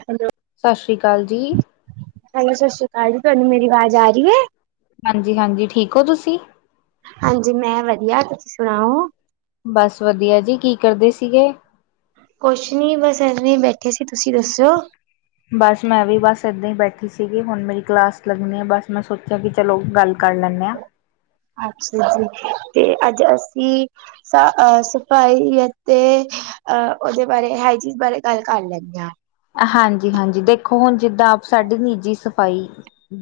[unintelligible] ਸਸ ਸ੍ਰੀ ਕਾਲ ਜੀ। ਹੈਲੋ ਸਸ ਸ੍ਰੀ ਕਾਲ ਜੀ ਤੁਹਾਨੂੰ ਮੇਰੀ ਆਵਾਜ਼ ਆ ਰੀ ਐ। ਹਾਂਜੀ-ਹਾਂਜੀ ਠੀਕ ਹੋ ਤੁਸੀਂ? ਹਾਂਜੀ ਮੈਂ ਵਧੀਆ, ਤੁਸੀਂ ਸੁਣਾਓ। ਬਸ ਵਧੀਆ ਜੀ ਕੀ ਕਰਦੇ ਸੀਗੇ। ਕੁਛ ਨੀ ਬਸ ਇਵੇਂ ਬੈਠੀ ਸੀ ਤੁਸੀਂ ਦੱਸੋ। ਬਸ ਮੈਂ ਵੀ ਬਸ ਇੱਦਾਂ ਹੀ ਬੈਠੀ ਸੀਗੀ ਹੁਣ ਮੇਰੀ ਕਲਾਸ ਲੱਗਨੀ ਬਸ ਮੈਂ ਸੋਚਿਆ ਕਿ ਚਲੋ ਗੱਲ ਕਰ ਲੈਨੇ ਆ। ਅੱਛਾ ਜੀ ਤੇ ਅੱਜ ਅਸੀ ਸਾ ਸਫ਼ਾਈ ਅਤੇ ਆ ਉਦੇ ਬਾਰੇ ਹਾਈਜੀਨ ਬਾਰੇ ਗੱਲ ਲੇਨੇ ਆ। ਹਾਂਜੀ-ਹਾਂਜੀ ਦੇਖੋ ਹੁਣ ਜਿੱਦਾਂ ਆਪ ਸਾਡੀ ਨਿੱਜੀ ਸਫ਼ਾਈ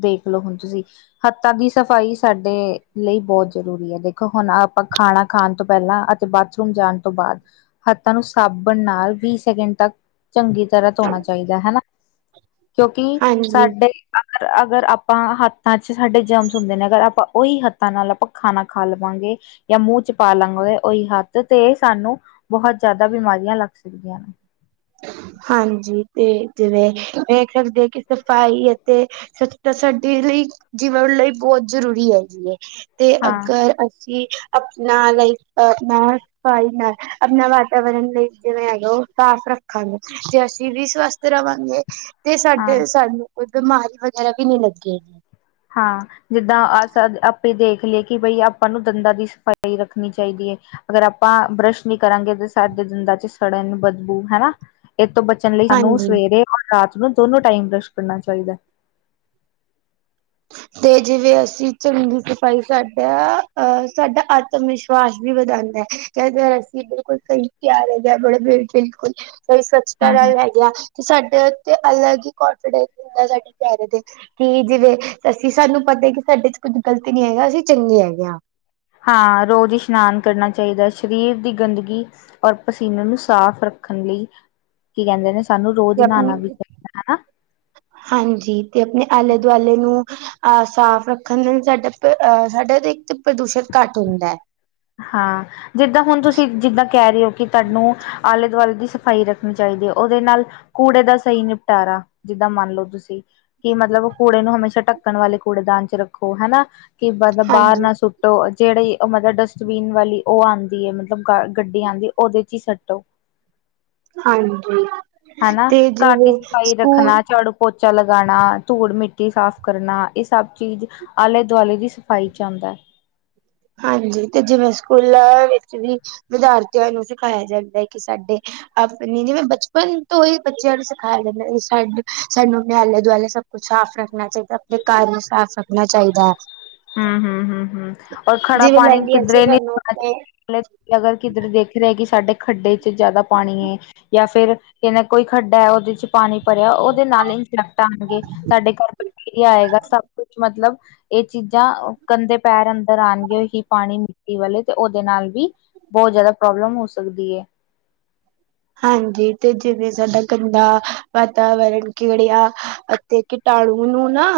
ਦੇਖਲੋ ਹੁਣ ਤੁਸੀਂ ਹੱਥਾਂ ਦੀ ਸਫ਼ਾਈ ਸਾਡੇ ਲਈ ਬੋਤ ਜ਼ਰੂਰੀ ਐ ਦੇਖੋ ਹੁਣ ਆਪਾਂ ਖਾਣਾ ਖਾਣ ਤੋਂ ਪਹਿਲਾਂ ਬਾਥਰੂਮ ਜਾਣ ਤੋਂ ਬਾਦ ਹੱਥਾਂ ਨੂੰ ਸਾਬਨ ਨਾਲ ਵੀਹ ਸੈਕਿੰਡ ਤੱਕ ਚੰਗੀ ਤਰਾ ਧੋਣਾ ਚਾਈਦਾ ਹਨਾ, ਕਿਉਂਕਿ ਹਾਂਜੀ ਸਾਡੇ ਅਗਰ-ਅਗਰ ਆਪਾਂ ਹੱਥਾਂ ਚ ਸਾਡੇ ਜਮਸ ਹੁੰਦੇ ਨੇ ਅਗਰ ਆਪਾਂ ਉਹੀ ਹੱਥਾਂ ਨਾਲ ਆਪਾਂ ਖਾਣਾ ਖਾ ਲਵਾਂਗੇ ਯਾ ਮੂੰਹ ਚ ਪਾ ਲਵਾਂਗੇ ਉਹੀ ਹੱਥ ਤੇ ਸਾਨੂੰ ਬੋਹਤ ਜਾਦਾ ਬਿਮਾਰੀਆਂ ਲੱਗ ਸਕਦੀਆਂ ਨੇ। ਹਾਂਜੀ ਤੇ ਜਿਵੇਂ ਵੇਖ ਸਕਦੇ ਹੋ ਕਿ ਸਫ਼ਾਈ ਅਤੇ ਸਤਾ ਸਾਡੇ ਲਈ ਜੀਵਨ ਲਈ ਬੋਤ ਜ਼ਰੂਰੀ ਹੈਗੀ ਐ। ਤੇ ਹਾਂ, ਅਗਰ ਅਸੀਂ ਆਪਣਾ ਲਾਈਫ ਪਾ [unintelligible] ਆਪਣਾ ਵਾਤਾਵਰਨ ਲਈ ਜਿਵੇਂ ਹੈਗਾ ਸਾਫ਼ ਰੱਖ ਖਾਨੇ ਆ ਤੇ ਅਸੀਂ ਵੀ ਸਵਸਥ ਰਵਾਂਗੇ ਤੇ ਹਾਂ, ਸਾਡੇ ਸਾਨੂੰ ਕੋਈ ਬਿਮਾਰੀ ਵਗੈਰਾ ਵੀ ਨੀ ਲੱਗੇਗੀ। ਹਾਂ ਜਿੱਦਾਂ ਅ ਸ ਆਪੇ ਦੇਖ ਲੇ ਕਿ ਬਈ ਆਪਾਂ ਨੂੰ ਦੰਦਾਂ ਦੀ ਸਫ਼ਾਈ ਰੱਖਣੀ ਚਾਈਦੀ ਐ। ਅਗਰ ਆਪਾਂ ਬਰੱਸ਼ ਨੀ ਕਰਾਂਗੇ ਤਾਂ ਸਾਡੇ ਦੰਦਾਂ ਚ ਸੜਨ, ਬਦਬੂ ਹਨਾ ਇਹ ਤੋਂ ਬ ਲਈ ਸਾਨੂੰ ਹਾਂਜੀ। ਸਵੇਰੇ ਔਰ ਰਾਤ ਨੂੰ ਦੋਨੋ ਟਾਈਮ ਬਰਸ਼ ਕਰਨਾ ਚਾਈਦਾ। ਤੇ ਜਿਵੇਂ ਅਸੀਂ ਚੰਗੀ ਸਫਾਈ ਸਾਡਾ ਅਹ ਸਾਡਾ ਆਤਮ ਵਿਸ਼ਵਾਸ ਵੀ ਵਧਾਉਂਦਾ ਕਿ ਅਸੀਂ ਬਿਲਕੁਲ ਸਈ ਤਿਆਰ ਬੜ ਬਿਲਕੁਲ ਸਈ ਸਵੱਛਤਾ ਹੂੰ, ਹੂੰ। ਨਾਲ ਹੈ ਗੇ ਆ। ਤੇ ਸਾਡੇ ਉਤੇ ਅਲੱਗ ਹੀ ਕਨਫੀਡੈਂਸ ਹੁੰਦਾ ਸਾਡੇ ਚੇਰੇ ਤੇ ਕਿ ਜਿਵੇਂ ਅਸੀਂ ਸਾਨੂੰ ਪਤਾ ਐ ਕਿ ਸਾਡੇ ਚ ਕੁੱਝ ਗਲਤ ਨੀ ਹੈਗਾ ਅਸੀਂ ਚੰਗੇ ਹੈਗੇ ਆ। ਹਾਂ ਰੋਜ਼ ਇਸ਼ਨਾਨ ਕਰਨਾ ਚਾਈਦਾ ਸ਼ਰੀਰ ਦੀ ਗੰਦਗੀ ਔਰ ਪਸੀਨੇ ਨੂੰ ਸਾਫ਼ ਰੱਖਣ ਲਈ ਕੀ ਕੈਂਦੇ ਨੇ ਸਾਨੂੰ ਰੋਜ਼ ਕੀ ਆਪਣੀ ਨਹਾਣਾ ਵੀ ਚਾਹੀਦਾ ਹਨਾ। ਹਾਂਜੀ ਤੇ ਆਪਣੇ ਆਲੇ ਦੁਆਲੇ ਨੂੰ ਅ ਸਾਫ਼ ਰੱਖਣ ਦੇ ਸਾਡਾ ਐ ਸਾਡਾ ਇਕ ਤੇ ਪ੍ਰਦੂਸ਼ਣ ਘੱਟ ਹੁੰਦੈ ਹਾਂ ਜਿੱਦਾਂ ਹੁਣ ਤੁਸੀਂ ਜਿੱਦਾਂ ਕੈ ਰੇ ਓ ਕੀ ਤੁਹਾਨੂੰ ਆਲੇ-ਦੁਆਲੇ ਦੀ ਸਫ਼ਾਈ ਰੱਖਣੀ ਚਾਈਦੀ ਐ ਓਦੇ ਨਾਲ ਕੂੜੇ ਦਾ ਸਈ ਨਿਪਟਾਰਾ ਜਿੱਦਾਂ ਮੰਨਲੋ ਤੁਸੀਂ ਕੀ ਮਤਲਬ ਕੂੜੇ ਨੂੰ ਹਮੇਸ਼ਾ ਢੱਕਣ ਵਾਲੇ ਕੂੜੇਦਾਨ ਚ ਰੱਖੋ ਹਨਾ ਕੀ ਮਤਲਬ ਬਾਰ ਹਾਂਜੀ ਨਾ ਸੁੱਟੋ ਜੇੜੀ ਓ ਮਤਲਬ ਡਸਟਬਿਨ ਵਾਲੀ ਓ ਆਂਦੀ ਐ ਮਤਲਬ ਗੱਡੀ ਆਂਦੀ ਓਦੇ ਚ ਈ ਸੱਟੋ। ਹਾਂਜੀ ਹਨਾ ਤੇ ਘਰ ਜਿਵੇਂ ਦੀ ਸਫ਼ਾਈ ਸਕੂਲ ਰੱਖਣਾ ਝਾੜੂ ਪੋਚਾ ਲਗਾਣਾ ਧੂੜ-ਮਿੱਟੀ ਸਾਫ ਕਰਨਾ ਏ ਸਭ ਚੀਜ਼ ਆਲੇ-ਦੁਆਲੇ ਦੀ ਸਫ਼ਾਈ ਚ ਆਂਦੈ। ਹਾਂਜੀ ਤੇ ਜਿਵੇਂ ਸਕੂਲਾਂ ਵਿੱਚ ਵੀ ਵਿਦਿਆਰਥੀਆਂ ਨੂੰ ਸਿਖਾਇਆ ਜਾਂਦੈ ਕੀ ਸਾਡੇ ਆਪਣੀ ਨਾਂ ਬਚਪਨ ਤੋਂ ਹੀ ਬੱਚਿਆਂ ਨੂੰ ਸਿਖਾਇਆ ਜਾਂਦਾ ਸਾਡੇ ਸਾਨੂੰ [unintelligible] ਦੁਆਲੇ ਸਭ ਕ ਸਾਫ਼ ਰੱਖਣਾ ਚਾਈਦੈ ਆਪਣੇ ਘਰ ਨੂੰ ਸਾਫ਼ ਰੱਖਣਾ ਚਾਈਦੈ। ਹੂੰ-ਹੂੰ-ਹੂੰ-ਹੂੰ ਔਰ ਖੜਾ ਜਿਵੇਂ ਲੈ ਪਾਣੀ ਲਈਏ ਅਸੀਂ ਕਿੱਧਰੇ ਨੀ [inaudible] ਸਾਨੂੰ ਆਪਣੇ ਅਗਰ ਕਿਧਰੇ ਦਿੱਖ ਰਿਆ ਕੀ ਸਾਡੇ ਖੱਡੇ ਚ ਜਾਦਾ ਪਾਣੀ ਏ ਯਾਂ ਫੇਰ [unintelligible] ਕੋਈ ਖੱਡਾ ਐ ਓਦੇ ਚ ਪਾਣੀ ਭਰਿਆ ਓਦੇ ਨਾਲ ਇੰਸੈਕਟ ਆਣਗੇ ਸਾਡੇ ਘਰ ਬੈਕਟੀਰੀਆ ਆਏਗਾ ਸਭ ਕੁਛ ਮਤਲਬ ਇਹ ਚੀਜ਼ਾਂ ਗੰਦੇ ਪੈਰ ਅੰਦਰ ਆਣਗੇ ਏਹੀ ਪਾਣੀ ਮਿੱਟੀ ਵਾਲੇ ਤੇ ਓਦੇ ਨਾਲ ਵੀ ਬੋ ਜਾਦਾ ਪ੍ਰੋਬਲਮ ਹੋ ਸਕਦੀ ਐ। ਹਾਂਜੀ ਤੇ ਜਿਵੇਂ ਸਾਡਾ ਗੰਦਾ ਵਾਤਾਵਰਨ ਕੀੜਿਆ ਅਤੇ ਕੀਟਾਣੂ ਨੂੰ ਨਾ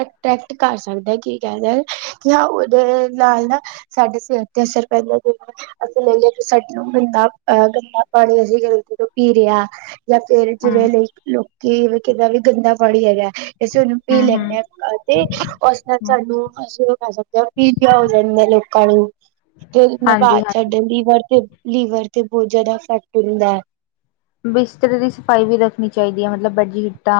ਅਟਰ੍ਰੈਕਟ ਕਰ ਸਕਦਾ ਕੀ ਕੈਂਦੇ ਕੀ ਹਾਂ ਉਦੇ ਨਾਲ ਨਾ ਸਾਡੇ ਸੇਤ ਤੇ ਅਸਰ ਪੈਂਦਾ ਜਵੇ ਅਸੀਂ ਲੈ ਲਿਆ ਕਿ ਸਾਡੇ ਗੰਦਾ ਅ ਗੰਦਾ [unintelligible] ਪਾਣੀ ਅਸੀਂ ਗਲਤੀ ਤੋਂ ਪੀ ਰਿਆ ਜਾਂ ਫੇਰ ਹਮ ਜਿਵੇਂ ਲਈ ਲੋਕੀ [unintelligible] ਵੀ ਗੰਦਾ ਪਾਣੀ ਹੈਗਾ ਅਸੀਂ ਓਨੂੰ ਪੀ ਹਮ ਹਮ ਲੈਂਦੇ ਆ ਤੇ ਉਸ ਨਾਲ ਸਾਨੂੰ [inaudible] ਪੀਲੀਆ ਹੋ ਜਾਂਦੈ [inaudible] ਲੀਵਰ ਹਾਂਜੀ ਹਾਂਜੀ ਤੇ ਲੀਵਰ ਤੇ ਬਹੁਤ ਜਿਆਦਾ ਇਫੈਕਟ ਹੁੰਦੈ। ਬਿਸਤਰੇ ਦੀ ਸਫ਼ਾਈ ਵੀ ਰੱਖਣੀ ਚਾਈਦੀਆ ਮਤਲਬ ਬੈਡ ਦੀ ਸ਼ੀਟਾਂ,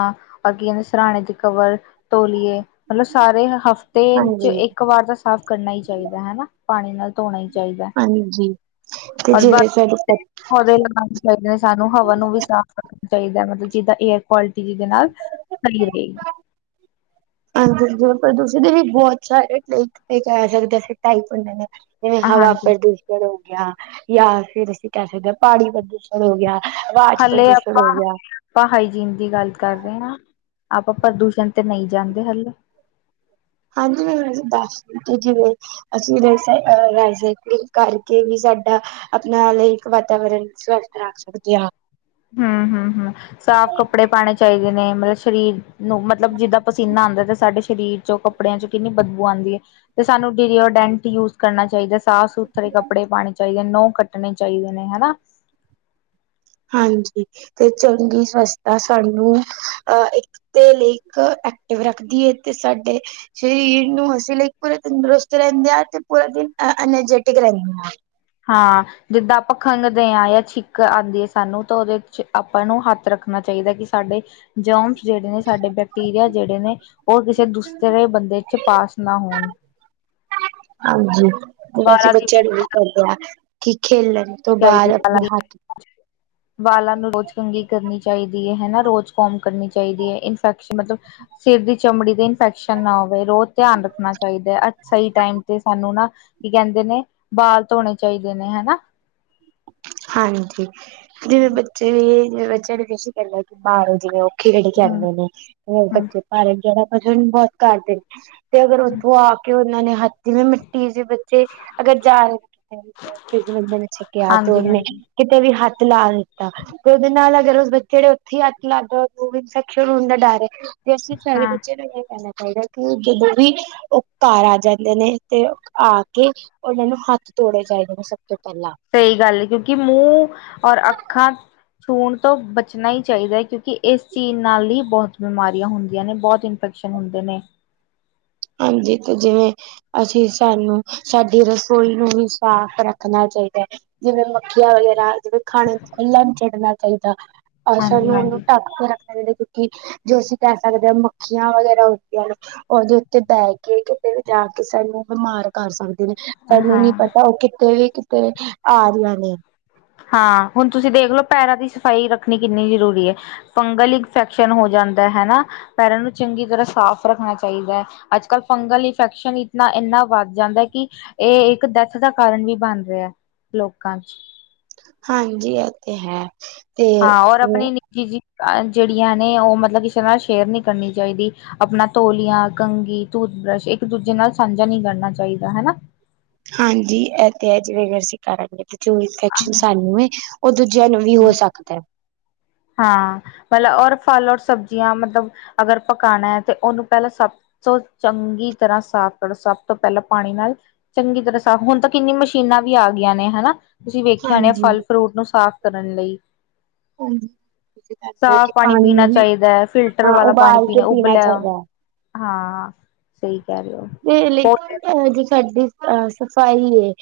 ਓਰ ਕੀ ਕੈਂਦੇ ਸਰਾਣੇ ਦੇ ਕਵਰ ਤੋਲੀਏ ਮਤਲਬ ਸਾਰੇ ਹਫ਼ਤੇ ਚ ਇੱਕ ਹਾਂਜੀ, ਇਕ ਵਾਰ ਤਾਂ ਸਾਫ਼ ਕਰਨਾ ਈ ਚਾਈਦਾ ਹੈਨਾ ਪਾਣੀ ਨਾਲ ਧੋਣਾ ਈ ਚਾਈਦੈ। ਹਾਂਜੀ। ਤੇ [inaudible] ਜਿਵੇਂ ਸਾਡੇ ਪ ਪੌਦੇ ਲਗਾਣੇ ਚਾਈਦੇ ਨੇ ਸਾਨੂੰ ਹਵਾ ਨੂੰ ਵੀ ਸਾਫ਼ [unintelligible] ਚਾਈਦੈ ਮਤਲਬ ਜਿੱਦਾਂ ਏਅਰ ਕੁਆਲਿਟੀ ਜਿਦੇ ਨਾਲ ਸਈ ਰੇ। ਹਾਂਜੀ ਪ੍ਰਦੂਸ਼ਣ ਦੇ ਵੀ ਬੋਹਤ ਸਾਰੇ [inaudible] ਜਿਵੇਂ ਹਵਾ ਹਾਂਜੀ ਪ੍ਰਦੂਸ਼ਣ ਹੋ ਗਿਆ, ਯਾਂ ਫੇਰ ਅਸੀਂ ਕੈ ਸਕਦੇ ਪਾੜੀ ਪ੍ਰਦੂਸ਼ਣ ਹੋ ਗਿਆ ਰਾਜ ਹਾਲੇ ਪ੍ਰਦੂਸ਼ਣ ਆਪਾਂ ਹੋ ਗਿਆ ਆਪਾਂ ਹਾਈਜੀਨ ਦੀ ਗੱਲ ਕਰ ਰਿਆ ਆਪਾਂ ਪ੍ਰਦੂਸ਼ਣ ਤੇ ਨਈ ਜਾਂਦੇ ਹਲੇ। ਹਾਂਜੀ ਮੈ ਦੱਸ [unintelligible] ਅਸੀਂ ਰਸ ਰਾਈਸਾਈਕਲਿੰਗ ਕਰਕੇ ਵੀ ਸਾਡਾ ਆਪਣਾ ਲਈ ਇੱਕ ਵਾਤਾਵਰਨ ਸਵੱਸਥ ਰੱਖ ਸਕਦੇ ਆ। ਹੂੰ-ਹੂੰ-ਹੂੰ ਸਾਫ਼ ਕੱਪੜੇ ਪਾਣੇ ਚਾਈਦੇ ਨੇ ਮਤਲਬ ਸਰੀਰ ਨੂੰ ਮਤਲਬ ਜਿੱਦਾਂ ਪਸੀਨਾ ਆਂਦਾ ਤੇ ਸਾਡੇ ਸਰੀਰ ਚ ਕ ਕੱਪੜਿਆਂ 'ਚ ਕਿੰਨੀ ਬਦਬੂ ਆਂਦੀ ਏ 'ਤੇ ਸਾਨੂੰ ਡੀਓਡੈਂਟ ਯੂਜ ਕਰਨਾ ਚਾਈਦਾ ਸਾਫ਼ ਸੁਥਰੇ ਕੱਪੜੇ ਪਾਣੇ ਚਾਈਦੇ ਨੇ, ਨੋਅ ਕੱਟਣੇ ਚਾਈਦੇ ਨੇ ਹਨਾ। ਹਾਂਜੀ 'ਤੇ ਚੰਗੀ ਸਵਸਥਤਾ ਸਾਨੂੰ ਅ ਈ ਤੇ ਲਈ ਇੱਕ ਐਕਟਿਵ ਰੱਖਦੀ ਏ 'ਤੇ ਸਾਡੇ ਸ਼ਰੀਰ ਨੂੰ ਅਸੀ ਲਈ ਪੂਰਾ ਤੰਦਰੁਸਤ ਰੈਂਦੇ ਆ 'ਤੇ ਪੂਰਾ ਦਿਨ ਐ ਐਨਾਜੈਟਿਕ ਰੈਨੇ ਆ। ਹਾਂ। ਜਿੱਦਾਂ ਆਪਾਂ ਖੰਘਦੇ ਆ ਜਾਂ ਛਿੱਕ ਆਂਦੀ ਏ ਸਾਨੂੰ ਤਾਂ ਉਦੇ 'ਚ ਆਪਾਂ ਨੂੰ ਹੱਥ ਰੱਖਣਾ ਚਾਈਦਾ ਕਿ ਸਾਡੇ ਜਮਸ ਜੇੜੇ ਨੇ ਸਾਡੇ, ਬੈਕਟੀਰੀਆ ਜੇੜੇ ਨੇ ਓ ਕਿਸੇ ਦੂਸਰੇ ਬੰਦੇ 'ਚ ਪਾਸ ਨਾ ਹੋਣ। ਹਾਂਜੀ ਏ ਅਸੀਂ ਬਾਰਾਂ ਦੀ ਬੱਚਿਆਂ ਨੂੰ ਵੀ ਖਾਣੀ ਕੈਂਦੇ ਆ ਕਿ ਖੇਲਣ। ਤੋਂ [inaudible] ਬਾਅਦ ਆਪਣੇ ਹੱਥ ਵਾਲਾਂ ਨੂੰ ਰੋਜ਼ ਕੰਘੀ ਕਰਨੀ ਚਾਈਦੀ ਏ ਹਨਾ, ਰੋਜ਼ ਕੌਮ ਕਰਨੇ ਚਾਈਦੀ ਏ ਇਨ ਫੈਕਸ ਮਤਲਬ ਸਿਰ ਦੀ ਚਮੜੀ 'ਤੇ ਇਨਫੈਕਸ਼ਨ ਨਾ ਹੋਵੇ ਰੋਜ਼ ਧਿਆਨ ਰੱਖਣਾ ਚਾਈਦੈ ਅ ਸਈ ਟਾਈਮ 'ਤੇ ਸਾਨੂੰ ਨਾ ਕੀ ਕੈਂਦੇ ਨੇ ਬਾਲ ਧੋਣੇ ਚਾਈਦੇ ਨੇ ਹਨਾ। ਹਾਂਜੀ ਜਿਵੇਂ ਬੱਚੇ ਵੀ ਜਿਵੇਂ ਬੱਚਿਆਂ ਨੂੰ ਅਸੀਂ ਕੈਂਨੇ ਆ ਕੀ ਬਾਰੋਂ ਜਿਵੇਂ ਓ ਖੇਡ ਕੇ ਹਮ ਆਂਦੇ ਨੇ ਓ ਹਮ ਬੱਚੇ ਭਾਰਨ ਜੋ ਐ ਨਾ ਭਜਣ ਬੋਤ ਕਰਦੇ ਨੇ 'ਤੇ ਅਗਰ ਉੱਥੋਂ ਆ ਕੇ ਉਨਾਂ ਨੇ ਹੱਥੀ ਜੋ ਮਿੱਟੀ ਜੇ ਵਿ ਚੇ ਅਗਰ ਜਾ ਰੇ ਨੇ ਜਾ ਕ੍ਰਿਸਮਸ ਦੇ ਛੱਕੇ ਹੱਥ ਹਾਂਜੀ ਹਾਂਜੀ ਕਿਤੇ ਵੀ ਹੱਥ ਲਾ ਦਿੱਤਾ। 'ਤੇ ਉਦੇ ਨਾਲ ਅਗਰ ਉਸ ਬੱਚੇ ਨੇ ਉੱਥੇ ਈ ਹੱਥ ਲਾਗੇ ਦੋ ਵੀ ਇਨਫੈਕਸ਼ਨ ਹੁੰਦਾ ਡਰ ਏ। ਤੇ ਅਸੀਂ ਸਾਰੇ ਹਾਂ ਬੱਚਿਆਂ ਨੂੰ ਏ ਕੈਂਨਾ ਚਾਈਦਾ ਕਿ ਜਦੋਂ ਵੀ ਓ ਘਰ ਆ ਜਾਂਦੇ ਨੇ 'ਤੇ ਆ ਕੇ ਉਨਾਂ ਨੂੰ ਹੱਥ ਧੋਣੇ ਚਾਈਦੇ ਨੇ ਸਭ ਤੋਂ ਪੈਲਾਂ। ਸਈ ਗੱਲ ਕਿਉਂਕਿ ਮੂੰ ਔਰ ਅੱਖਾਂ ਛੂਣ ਤੋਂ ਬਚਣਾ ਈ ਚਾਈਦਾ ਐ ਕਿਉਂਕਿ ਏਸ ਚੀਜ਼ ਨਾਲ ਈ ਬਹੁਤ ਬਿਮਾਰੀਆਂ ਹੁੰਦੀਆਂ ਨੇ ਬੋਤ ਇਨ ਫੈਕਸ਼ਨ ਹੁੰਦੇ ਨੇ। ਹਾਂਜੀ 'ਤੇ ਜਿਵੇਂ ਅਸੀਂ ਸਾਨੂੰ ਸਾਡੀ ਰਸੋਈ ਨੂੰ ਵੀ ਸਾਫ਼ ਰੱਖਣਾ ਚਾਈਦਾ ਐ। ਜਿਵੇਂ ਮੱਖੀਆਂ ਵਗੈਰਾ ਜਿਵੇਂ ਖਾਣੇ ਨੂੰ ਖੁੱਲਾ ਨੀ ਛੱੜਣਾ ਚਾਈਦਾ। ਅਹ ਹਾਂਜੀ ਸਾਨੂੰ ਉਨੂੰ ਹਾਂਜੀ ਢੱਕ ਕੇ ਰੱ ਐਵੇਂ ਦੇ ਕਿਉਂਕਿ ਜੋ ਅਸੀਂ ਕਰ ਸਕਦੇ ਆ ਮੱਖੀਆਂ ਵਗੈਰਾ ਹੁੰਦੀਆਂ ਨੇ ਉਦੇ 'ਤੇ ਬੈ ਕੇ ਕਿਤੇ ਵੀ ਜਾ ਕੇ ਸਾਨੂੰ ਬਿਮਾਰ ਕਰ ਸਕਦੇ ਨੇ ਸਾਨੂੰ ਨੀ ਹਾਂ ਪਤਾ ਓ ਕਿਤੇ ਵੀ ਕਿ ਤੇ ਆਰੀ ਆ ਨੇ। ਹਾਂ ਹੁਣ ਤੁਸੀਂ ਦੇਖ ਲੋ ਪੈਰਾਂ ਦੀ ਸਫ਼ਾਈ ਰੱਖਣੀ ਕਿੰਨੀ ਜ਼ਰੂਰੀ ਐ। ਫੰਗਲ ਇਨਫੈਕਸ਼ਨ ਹੋ ਜਾਂਦਾ ਹੈਨਾ ਪੈਰਾਂ ਨੂੰ ਚੰਗੀ ਤਰਾਂ ਸਾਫ਼ ਰੱਖਣਾ ਚਾਈਦਾ ਐ। ਅੱਜ-ਕੱਲ ਫੰਗਲ ਇਨਫੈਕਸ਼ਨ ਇਤਨਾ ਏਨਾ ਵੱਧ ਜਾਂਦਾ ਕਿ ਏ ਇੱਕ ਡੈਥ ਦਾ ਕਾਰਨ ਵੀ ਬਣ ਰੇ ਐ ਲੋਕਾਂ ਵਿਚ। ਹਾਂਜੀ ਐ 'ਤੇ ਹੈ। ਤੇ ਹਾਂ ਔਰ ਆਪਣੀ ਨਿੱਜੀ ਜੀ ਜੇੜੀਆਂ ਨੇ ਓ ਮਤਲਬ ਕਿਸੇ ਨਾਲ ਸ਼ੇਅਰ ਨੀ ਕਰਨੀ ਚਾਈਦੀ। ਆਪਣਾ ਤੋਲੀਆਂ, ਕੰਘੀ, ਟੂਥਬ੍ਰੱਸ਼ ਇੱਕ-ਦੂਜੇ ਨਾਲ ਸਾਂਝਾ ਨੀ ਕਰਨਾ ਚਾਈਦਾ ਹਨਾ। ਹਾਂਜੀ ਐ 'ਤੇ ਹੈ ਜਿਵੇਂ ਵੀ ਅਸੀਂ ਕਰਾਂਗੇ 'ਤੇ ਜੋ ਇਨਫੈਕਸ਼ਨ ਹਨਾ ਸਾਨੂੰ ਏ ਓ ਦੂਜਿਆਂ ਨੂੰ ਵੀ ਹੋ ਸਕਦੈ। ਹਾਂ ਪੇਲਾ ਔਰ ਫਲ ਔਰ ਸਬਜ਼ੀਆਂ ਮਤਲਬ ਅਗਰ ਪਕਾਨਾ ਐ 'ਤੇ ਉਨੂੰ ਪਹਿਲਾਂ ਸਭ ਸੋ ਚੰਗੀ ਤਰਾਂ ਸਾਫ਼ ਕਰੋ ਸਭ ਤੋਂ ਪੇਲਾਂ ਪਾਣੀ ਨਾਲ। ਚੰਗੀ ਤਰ੍ਹਾਂ ਸਾਫ, ਹੁਣ ਤਾਂ ਕਿੰਨੀ ਮਸ਼ੀਨਾਂ ਵੀ ਆ ਗੀਆਂ ਨੇ ਹਨਾ। ਤੁਸੀਂ ਵੇਖਿਆ ਹੋਣੇ ਹਾਂਜੀ। ਫ਼ਲ ਫਰੂਟ ਨੂੰ ਸਾਫ਼ ਕਰਨ ਲਈ। ਹਾਂਜੀ। ਤੁਸੀਂ ਕਹਿੰਦੇ ਆ ਸਾਫ਼ ਕਿ ਪਾਨੀ ਪਾਣੀ ਨੂੰ ਪੀਣਾ ਵੀ ਚਾਹੀਦਾ ਐ, ਫਿਲਟਰ ਹਾਂ ਵਾਲਾ ਪਾਨੀ ਉਬਾਲ ਕੇ ਪੀਣਾ ਉਬਲਿਆ ਹੋਇਆ ਚਾਹੀਦਾ ਹੈ। ਹਾਂ, ਸਹੀ ਕਹਿ ਰੇ ਔ। ਤੇ ਲੇਕਿਨ ਅ ਜੇ ਸਾਡੀ ਸਫ਼ਾਈ ਏ,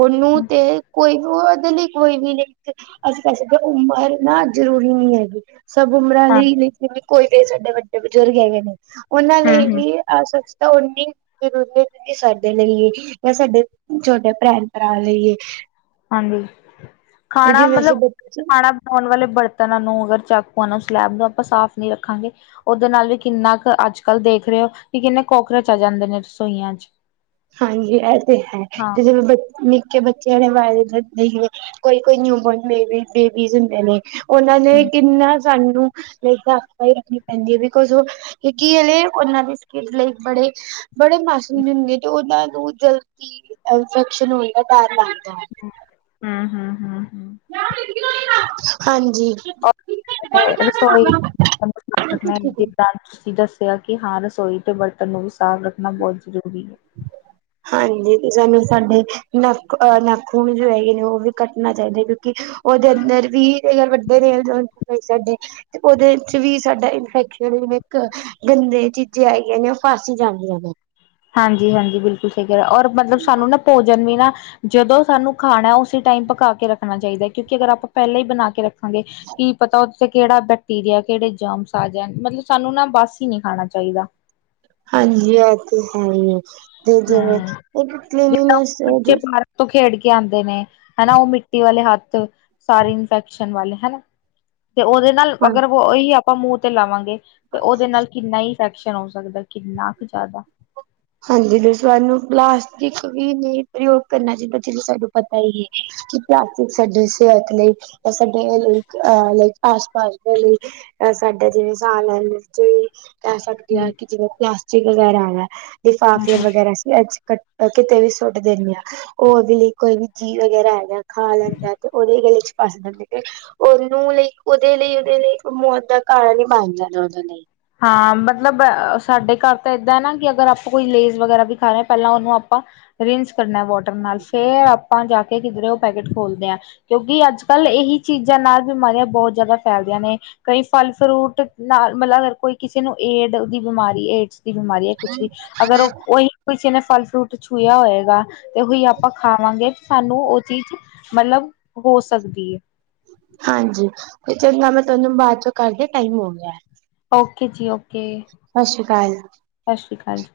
ਉਹਨੂੰ ਤੇ ਕੋਈ ਉਹਦੇ ਲਈ ਕੋਈ ਵੀ ਨਹੀਂ ਤੇ ਅਸੀਂ ਕਹਿ ਸਕਦੇ ਉਮਰ ਨਾ ਜ਼ਰੂਰੀ ਨੀ ਹੈਗੀ। ਸਭ ਉਮਰਾਂ ਹਾਂ ਲਈ [unintelligible] ਕੋਈ ਨੀ ਸਾਡੇ ਵੱਡੇ ਬਜ਼ੁਰਗ ਹੈਗੇ ਨੇ, ਉਹਨਾਂ ਹੂੰ ਲਈ ਹੂੰ ਵੀ ਆ ਸ਼ਖਸ਼ ਤਾਂ ਉਹ ਨੀ ਫੇਰ ਔਨੇ ਏਹ ਸਾਡੇ ਲਈ ਏ, ਯਾ ਸਾਡੇ ਛੋਟੇ ਭੈਣ -ਭਰਾ ਲਈ ਏ ਹਾਂਜੀ ਤੇ ਖਾਣਾਂ, ਜਿਵੇਂ ਅਸੀਂ ਮਤਲਬ ਬੱਚੇ ਖਾਣਾਂ ਧੋਣ ਵਾਲੇ ਬਰਤਨਾਂ ਨੂੰ, ਅਗਰ ਚਾਕੂਆ ਨੂੰ, ਸਲੈਬ ਨੂੰ ਆਪਾਂ ਸਾਫ਼ ਨੀਂ ਰੱਖਾਂਗੇ। ਔਹਦੇ ਨਾਲ ਵੀ ਕਿੰਨਾ ਕੁ ਅੱਜ ਕੱਲ ਦੇਖ ਰਹੇ ਔ, ਕਿ ਕਿੰਨੇਂ ਕੋਕਰਚ ਆ ਜਾਂਦੇ ਨੇ ਰਸੋਈਆਂ ਚ। ਹਾਂਜੀ ਐਹ ਤੇ ਹੈ, ਹਾਂ ਤੇ ਜਿਵੇਂ ਬ ਨਿੱਕੇ ਬੱਚਿਆਂ [unintelligible] ਕੋਈ- ਕੋਈ ਨਿਊ ਬੋਰਨ ਬੇਬੀ ਬੇਬੀਜ਼ ਹੁੰਦੇ ਨੇ। ਉਹਨਾਂ ਨੇ ਹਮ ਕਿੰਨਾਂ ਸਾਂਨੂੰ ਸਾਫ ਸਫ਼ਾਈ ਰੱਖਣੀ ਪੈਂਦੀ ਐ, ਬਿਕੋਜ ਔਹ ਕਿਉ ਕਿ ਓਲੇ ਉਹਨਾਂ ਦੀ ਸਕਿਨਜ ਲਈ ਬੜੇ- ਬੜੇ ਮਾਸੂਮ ਜੇ ਹੁੰਦੇ ਤੇ ਉਹਨਾਂ ਨੂੰ ਜਲਦੀ ਇਨਫੈਕਸ਼ਨ ਹੋਣ ਦਾ ਡਰ ਲੱਗਦਾ। ਹੂੰ, ਹੂੰ, ਹੂੰ, ਹੂੰ। ਹਾਂਜੀ। ਆਪਣੀ ਰਸੋਈ [unintelligible] ਜਿੱਦਾਂ ਤੁਸੀਂ ਦੱਸੋ ਹਾਂ ਕਿ ਰਸੋਈ ਤੇ ਬਰਤਨ ਨੂੰ ਵੀ ਸਾਫ਼ ਰੱਖਣਾਂ ਬਹੁਤ ਜ਼ਰੂਰੀ ਏ। ਹਾਂਜੀ ਤੇ ਸਾਨੂੰ ਸਾਡੇ ਨੱਖਹ ਨਖੂਣ ਜੋ ਹੈਗੇ ਨੇ ਉਹ ਵੀ ਕੱਟਣੇ ਚਾਹੀਦੇ ਕਿਉਂਕਿ ਉਹਦੇ ਅੰਦਰ ਵੀ, ਅਗਰ ਵੱਡੇ ਨੈਲਸ ਹੋਣ ਓਵੀ ਸਾਡੇ ਤੇ ਉਹਦੇ ਵਿਚ ਵੀ ਸਾਡਾ ਇਨਫੈਕਸ਼ਨ ਜਿਵੇ ਇੱਕ ਗੰਦੇ ਚੀਜ਼ਾਂ ਹੈਗੀਆਂ ਨੇ ਔਹ ਫਸ ਜਾਂਦੀਆਂ ਨੇ। ਹਾਂਜੀ-ਹਾਂਜੀ ਬਿਲਕੁਲ ਸਹੀ ਕਿਹ ਰੇ, ਔਰ ਮਤਲਬ ਸਾਂਨੂੰ ਨਾ ਭੋਜਨ ਵੀ ਨਾ ਜਦੋਂ ਸਾਨੂੰ ਖਾਣਾਂ ਉਸੇ ਟਾਇਮ ਪਕਾ ਕੇ ਰੱਖਣਾ ਚਾਹੀਂਦਾ, ਕਿਉਂਕਿ ਅਗਰ ਆਪਾਂ ਪਹਿਲਾਂ ਹੀ ਬਣਾਂ ਕੇ ਰੱਖਾਂਗੇ ਕੀ ਪਤਾ ਕਿਹੜਾ ਬੈਕਟੀਰੀਆ ਕਿਹੜੇ ਜਮਸ ਆ ਜਾਣ, ਮਤਲਬ ਸਾਨੂੰ ਨਾ ਬਾਸੀ ਨੀਂ ਖਾਣਾਂ ਚਾਹੀਂਦਾ। ਹਾਂਜੀ ਓ ਤੇ ਹੈ ਈ ਏਂ, ਤੇ ਜਿਵੇ ਹਮ ਇੱਕ ਜਿੱਦਾਂ ਕਲੀਨੈਸ ਬੱਚੇ ਔਹਦੇ ਪਾਰਕ ਤੋਂ ਖੇਡ ਕੇ ਆਂਦੇ ਨੇ ਹਨਾ ਉਹ ਮਿੱਟੀ ਵਾਲ਼ੇ ਹੱਥ, ਸਾਰੇ ਇਨਫੈਕਸ਼ਨ ਵਾਲ਼ੇ ਹਨਾ। ਤੇ ਔਹਦੇ ਨਾਲ ਹਾਂ ਅਗਰ ਉਹੀ ਆਪਾਂ ਮੂੰਹ ਤੇ ਲਾਵਾਂਗੇ ਤੇ ਔਹਦੇ ਨਾਲ ਕਿੰਨਾ ਈ ਇਨਫੈਕਸ਼ਨ ਹੋ ਸਕਦਾ ਕਿੰਨਾਂ ਕ ਜ਼ਿਆਦਾ। ਹਾਂਜੀ ਤੇ ਸਾਨੂੰ ਪਲਾਸਟਿਕ ਵੀ ਨਹੀਂ ਪ੍ਰਯੋਗ ਕਰਨਾਂ ਚਾਹੀਂਦਾ, ਜਿਵੇਂ ਸਾਂਨੂੰ ਪਤਾਂ ਈ ਏ। ਕਿ ਪਲਾਸਟਿਕ ਸਾਡੀ ਸਿਹਤ ਲਈ ਜਾਂ, ਸਾਡੇ ਲ ਅਹ ਲਾਈਕ ਆਸ- ਪਾਸ ਕੋਈ ਐ ਸਾਡਾ ਜਿਵੇਂ ਸਾਹ ਲੈਣ ਵਿੱਚ ਵੀ ਕਹਿ ਸਕਦੇ ਹਮ ਆ ਕਿ ਜਿਵੇਂ [unintelligible] ਵਗੈਰਾ ਲਿਫਾਫੇ ਹਮ ਵਗੈਰਾ ਅਸੀ ਐਚ ਕਿਤੇ ਵੀ ਸੁੱਟ ਦਿੰਨੇ ਆ। ਓ ਓਦੇ ਲਈ ਕੋਈ ਵੀ ਜੀਵ ਵਗੈਰਾ ਹੈਗਾ, ਖਾ ਲੈਂਦਾ ਤੇ ਓਦੇ ਗਲੇ ਚ ਫਸ ਜਾਂਦੇ ਨੇ। ਓਨੂੰ ਲਈ ਓਦੇ ਲਈ ਓਦੇ ਲਈ ਮੌਤ ਦਾ ਕਾਰਨ ਈ ਬਣ ਜਾਦਾ ਓਦੇ ਲਈ। ਹਾਂ ਮਤਲਬ ਸਾਡੇ ਘਰ ਤਾਂ ਏਦਾਂ ਨਾ ਕੀ ਅਗਰ ਆਪਾਂ ਕੋਈ ਲੇਜ ਵਗੈਰਾ ਵੀ ਖਾ ਰੇ ਆ ਪਹਿਲਾਂ ਓਨੂੰ ਆਪਾਂ ਰਿੰਨਸ ਕਰਨਾਂ ਵੋਟਰ ਨਾਲ, ਫੇਰ ਆਪਾਂ ਜਾ ਕੇ ਕਿਧਰੇ ਓ ਪੈਕੇਟ ਖੋਲਦੇ ਆ। ਕਿਉਂਕਿ ਅੱਜ ਕੱਲ ਏਹੀ ਚੀਜ਼ਾਂ ਨਾਲ ਬਿਮਾਰੀਆਂ ਬੋਹਤ ਜਾਦਾ ਫੈਲਦੀਆਂ ਨੇ। ਕਈ ਫ਼ਲ ਫਰੂਟ ਨਾਲ਼ ਮਤਲਬ ਕੋਈ ਕਿਸੇ ਨੂੰ ਏਡ ਦੀ ਬਿਮਾਰੀ ਏਡਸ ਦੀ ਬਿਮਾਰੀ ਐ ਕੁੱਛ ਵੀ ਅਗਰ ਓ ਓਈ ਕਿਸੇ ਨੇ ਫ਼ਲ ਫਰੂਟ ਛੂਇਆ ਹੋਏਗਾ ਤੇ ਓਹੀ ਆਪਾਂ ਖਾਵਾਂਗੇ ਸਾਨੂੰ ਓ ਚੀਜ਼ ਮਤਲਬ ਹੋ ਸਕਦੀ ਏ। ਹਾਂਜੀ ਤੇ ਚੰਗਾ ਮੈਂ ਤੁਹਾਨੂੰ ਬਾਦ ਚੋ ਕਰਦੀ ਆ ਟਾਈਮ ਹੋ ਗਿਆ। ਓਕੇ ਜੀ ਓਕੇ। ਸਸ ਸੀ ਕਾਲ। ਸਸ ਸੀ ਕਾਲ ਜੀ।